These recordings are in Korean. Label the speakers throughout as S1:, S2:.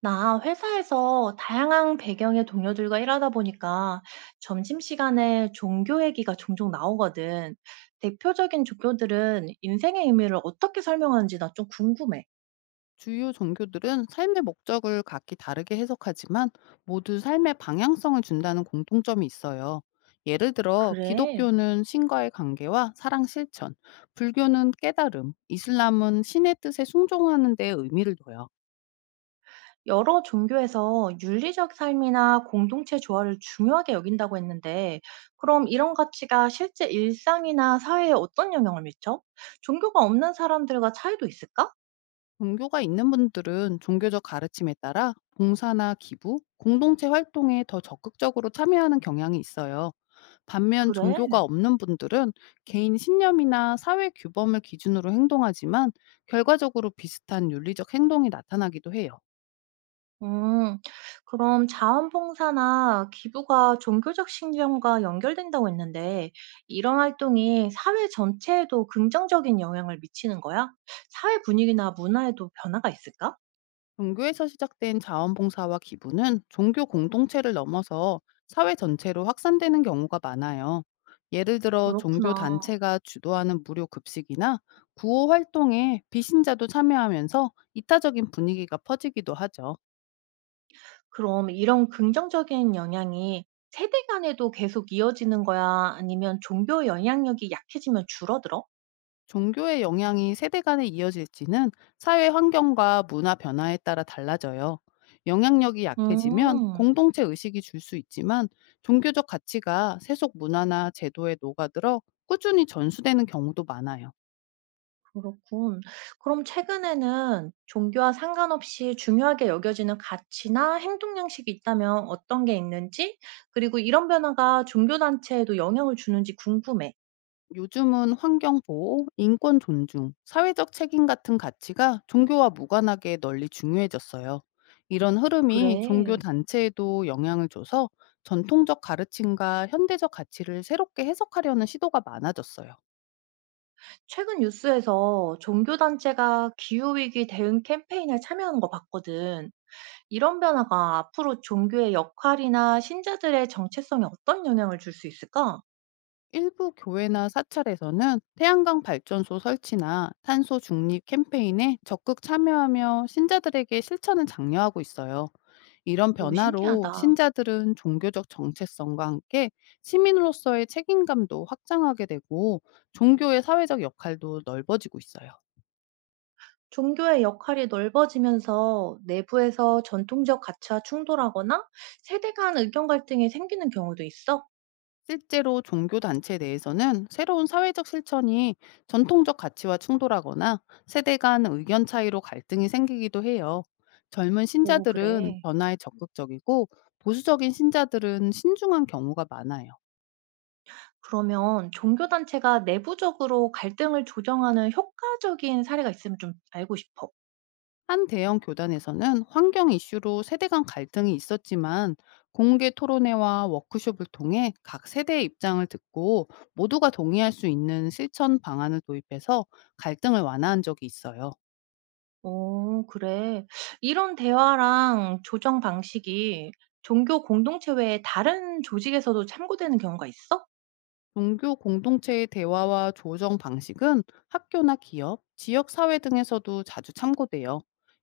S1: 나 회사에서 다양한 배경의 동료들과 일하다 보니까 점심시간에 종교 얘기가 종종 나오거든. 대표적인 종교들은 인생의 의미를 어떻게 설명하는지 나 좀 궁금해.
S2: 주요 종교들은 삶의 목적을 각기 다르게 해석하지만 모두 삶의 방향성을 준다는 공통점이 있어요. 예를 들어
S1: 그래.
S2: 기독교는 신과의 관계와 사랑 실천, 불교는 깨달음, 이슬람은 신의 뜻에 순종하는 데 의미를 둬요.
S1: 여러 종교에서 윤리적 삶이나 공동체 조화를 중요하게 여긴다고 했는데, 그럼 이런 가치가 실제 일상이나 사회에 어떤 영향을 미쳐? 종교가 없는 사람들과 차이도 있을까?
S2: 종교가 있는 분들은 종교적 가르침에 따라 봉사나 기부, 공동체 활동에 더 적극적으로 참여하는 경향이 있어요. 반면
S1: 그래.
S2: 종교가 없는 분들은 개인 신념이나 사회 규범을 기준으로 행동하지만 결과적으로 비슷한 윤리적 행동이 나타나기도 해요.
S1: 음, 그럼 자원봉사나 기부가 종교적 신념과 연결된다고 했는데, 이런 활동이 사회 전체에도 긍정적인 영향을 미치는 거야? 사회 분위기나 문화에도 변화가 있을까?
S2: 종교에서 시작된 자원봉사와 기부는 종교 공동체를 넘어서 사회 전체로 확산되는 경우가 많아요. 예를 들어 종교
S1: 그렇구나.
S2: 단체가 주도하는 무료 급식이나 구호 활동에 비신자도 참여하면서 이타적인 분위기가 퍼지기도 하죠.
S1: 그럼 이런 긍정적인 영향이 세대 간에도 계속 이어지는 거야? 아니면 종교 영향력이 약해지면 줄어들어?
S2: 종교의 영향이 세대 간에 이어질지는 사회 환경과 문화 변화에 따라 달라져요. 영향력이 약해지면
S1: 음.
S2: 공동체 의식이 줄 수 있지만, 종교적 가치가 세속 문화나 제도에 녹아들어 꾸준히 전수되는 경우도 많아요.
S1: 그렇군. 그럼 최근에는 종교와 상관없이 중요하게 여겨지는 가치나 행동 양식이 있다면 어떤 게 있는지, 그리고 이런 변화가 종교단체에도 영향을 주는지 궁금해.
S2: 요즘은 환경 보호, 인권 존중, 사회적 책임 같은 가치가 종교와 무관하게 널리 중요해졌어요. 이런 흐름이 종교
S1: 그래.
S2: 단체에도 영향을 줘서 전통적 가르침과 현대적 가치를 새롭게 해석하려는 시도가 많아졌어요.
S1: 최근 뉴스에서 종교단체가 기후위기 대응 캠페인에 참여하는 거 봤거든. 이런 변화가 앞으로 종교의 역할이나 신자들의 정체성에 어떤 영향을 줄 수 있을까?
S2: 일부 교회나 사찰에서는 태양광 발전소 설치나 탄소 중립 캠페인에 적극 참여하며 신자들에게 실천을 장려하고 있어요. 이런
S1: 오,
S2: 변화로
S1: 신기하다.
S2: 신자들은 종교적 정체성과 함께 시민으로서의 책임감도 확장하게 되고, 종교의 사회적 역할도 넓어지고 있어요.
S1: 종교의 역할이 넓어지면서 내부에서 전통적 가치와 충돌하거나 세대 간 의견 갈등이 생기는 경우도 있어?
S2: 실제로 종교 단체 내에서는 새로운 사회적 실천이 전통적 가치와 충돌하거나 세대 간 의견 차이로 갈등이 생기기도 해요. 젊은
S1: 오,
S2: 신자들은
S1: 그래.
S2: 변화에 적극적이고, 보수적인 신자들은 신중한 경우가 많아요.
S1: 그러면 종교단체가 내부적으로 갈등을 조정하는 효과적인 사례가 있으면 좀 알고 싶어.
S2: 한 대형 교단에서는 환경 이슈로 세대 간 갈등이 있었지만, 공개 토론회와 워크숍을 통해 각 세대의 입장을 듣고 모두가 동의할 수 있는 실천 방안을 도입해서 갈등을 완화한 적이 있어요.
S1: 오, 그래. 이런 대화랑 조정 방식이 종교 공동체 외에 다른 조직에서도 참고되는 경우가 있어?
S2: 종교 공동체의 대화와 조정 방식은 학교나 기업, 지역 사회 등에서도 자주 참고돼요.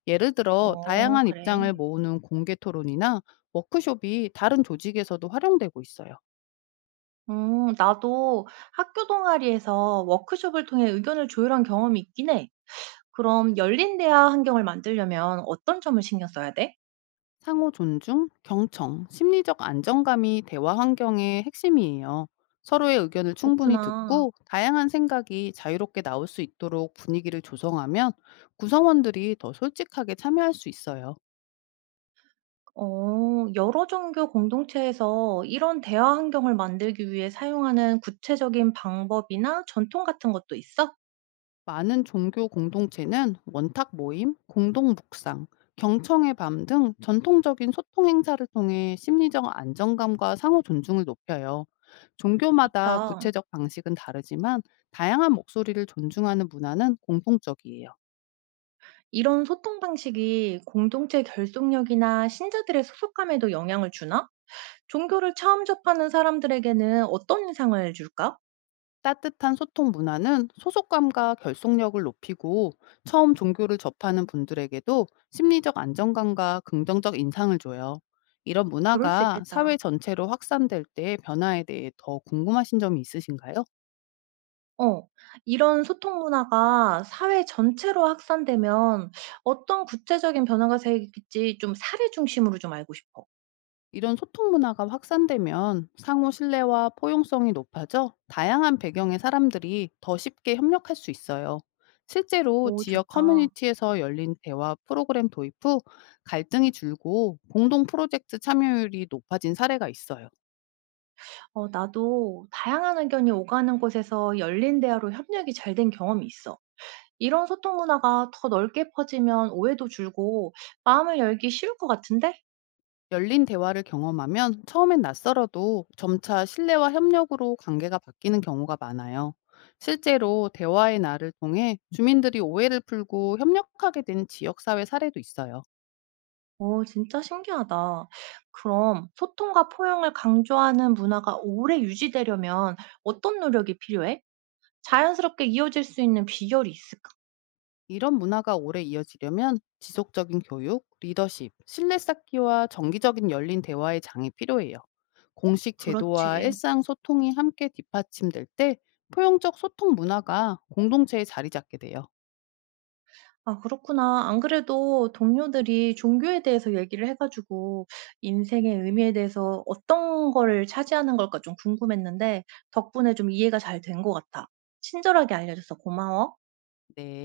S2: 예를 들어
S1: 어,
S2: 다양한 입장을
S1: 그래.
S2: 모으는 공개 토론이나 워크숍이 다른 조직에서도 활용되고 있어요.
S1: 나도 학교 동아리에서 워크숍을 통해 의견을 조율한 경험이 있긴 해. 그럼 열린 대화 환경을 만들려면 어떤 점을 신경 써야 돼?
S2: 상호 존중, 경청, 심리적 안정감이 대화 환경의 핵심이에요. 서로의 의견을 충분히
S1: 그렇구나.
S2: 듣고 다양한 생각이 자유롭게 나올 수 있도록 분위기를 조성하면 구성원들이 더 솔직하게 참여할 수 있어요.
S1: 어, 여러 종교 공동체에서 이런 대화 환경을 만들기 위해 사용하는 구체적인 방법이나 전통 같은 것도 있어?
S2: 많은 종교 공동체는 원탁 모임, 공동 묵상, 경청의 밤 등 전통적인 소통 행사를 통해 심리적 안정감과 상호 존중을 높여요. 종교마다
S1: 좋다.
S2: 구체적 방식은 다르지만 다양한 목소리를 존중하는 문화는 공통적이에요.
S1: 이런 소통 방식이 공동체 결속력이나 신자들의 소속감에도 영향을 주나? 종교를 처음 접하는 사람들에게는 어떤 인상을 줄까?
S2: 따뜻한 소통 문화는 소속감과 결속력을 높이고, 처음 종교를 접하는 분들에게도 심리적 안정감과 긍정적 인상을 줘요. 이런
S1: 그럴 수
S2: 문화가
S1: 있겠다.
S2: 사회 전체로 확산될 때의 변화에 대해 더 궁금하신 점이 있으신가요?
S1: 어. 이런 소통 문화가 사회 전체로 확산되면 어떤 구체적인 변화가 생길지 좀 사례 중심으로 좀 알고 싶어.
S2: 이런 소통 문화가 확산되면 상호 신뢰와 포용성이 높아져 다양한 배경의 사람들이 더 쉽게 협력할 수 있어요. 실제로
S1: 오,
S2: 지역
S1: 좋다.
S2: 커뮤니티에서 열린 대화 프로그램 도입 후 갈등이 줄고 공동 프로젝트 참여율이 높아진 사례가 있어요.
S1: 어, 나도 다양한 의견이 오가는 곳에서 열린 대화로 협력이 잘 된 경험이 있어. 이런 소통 문화가 더 넓게 퍼지면 오해도 줄고 마음을 열기 쉬울 것 같은데?
S2: 열린 대화를 경험하면 처음엔 낯설어도 점차 신뢰와 협력으로 관계가 바뀌는 경우가 많아요. 실제로 대화의 날을 통해 주민들이 오해를 풀고 협력하게 된 지역사회 사례도 있어요.
S1: 오, 진짜 신기하다. 그럼 소통과 포용을 강조하는 문화가 오래 유지되려면 어떤 노력이 필요해? 자연스럽게 이어질 수 있는 비결이 있을까?
S2: 이런 문화가 오래 이어지려면 지속적인 교육, 리더십, 신뢰 쌓기와 정기적인 열린 대화의 장이 필요해요. 공식 제도와
S1: 그렇지.
S2: 일상 소통이 함께 뒷받침될 때 포용적 소통 문화가 공동체에 자리 잡게 돼요.
S1: 아, 그렇구나. 안 그래도 동료들이 종교에 대해서 얘기를 해 가지고 인생의 의미에 대해서 어떤 거를 차지하는 걸까 좀 궁금했는데 덕분에 좀 이해가 잘 된 것 같아. 친절하게 알려줘서 고마워.
S2: 네.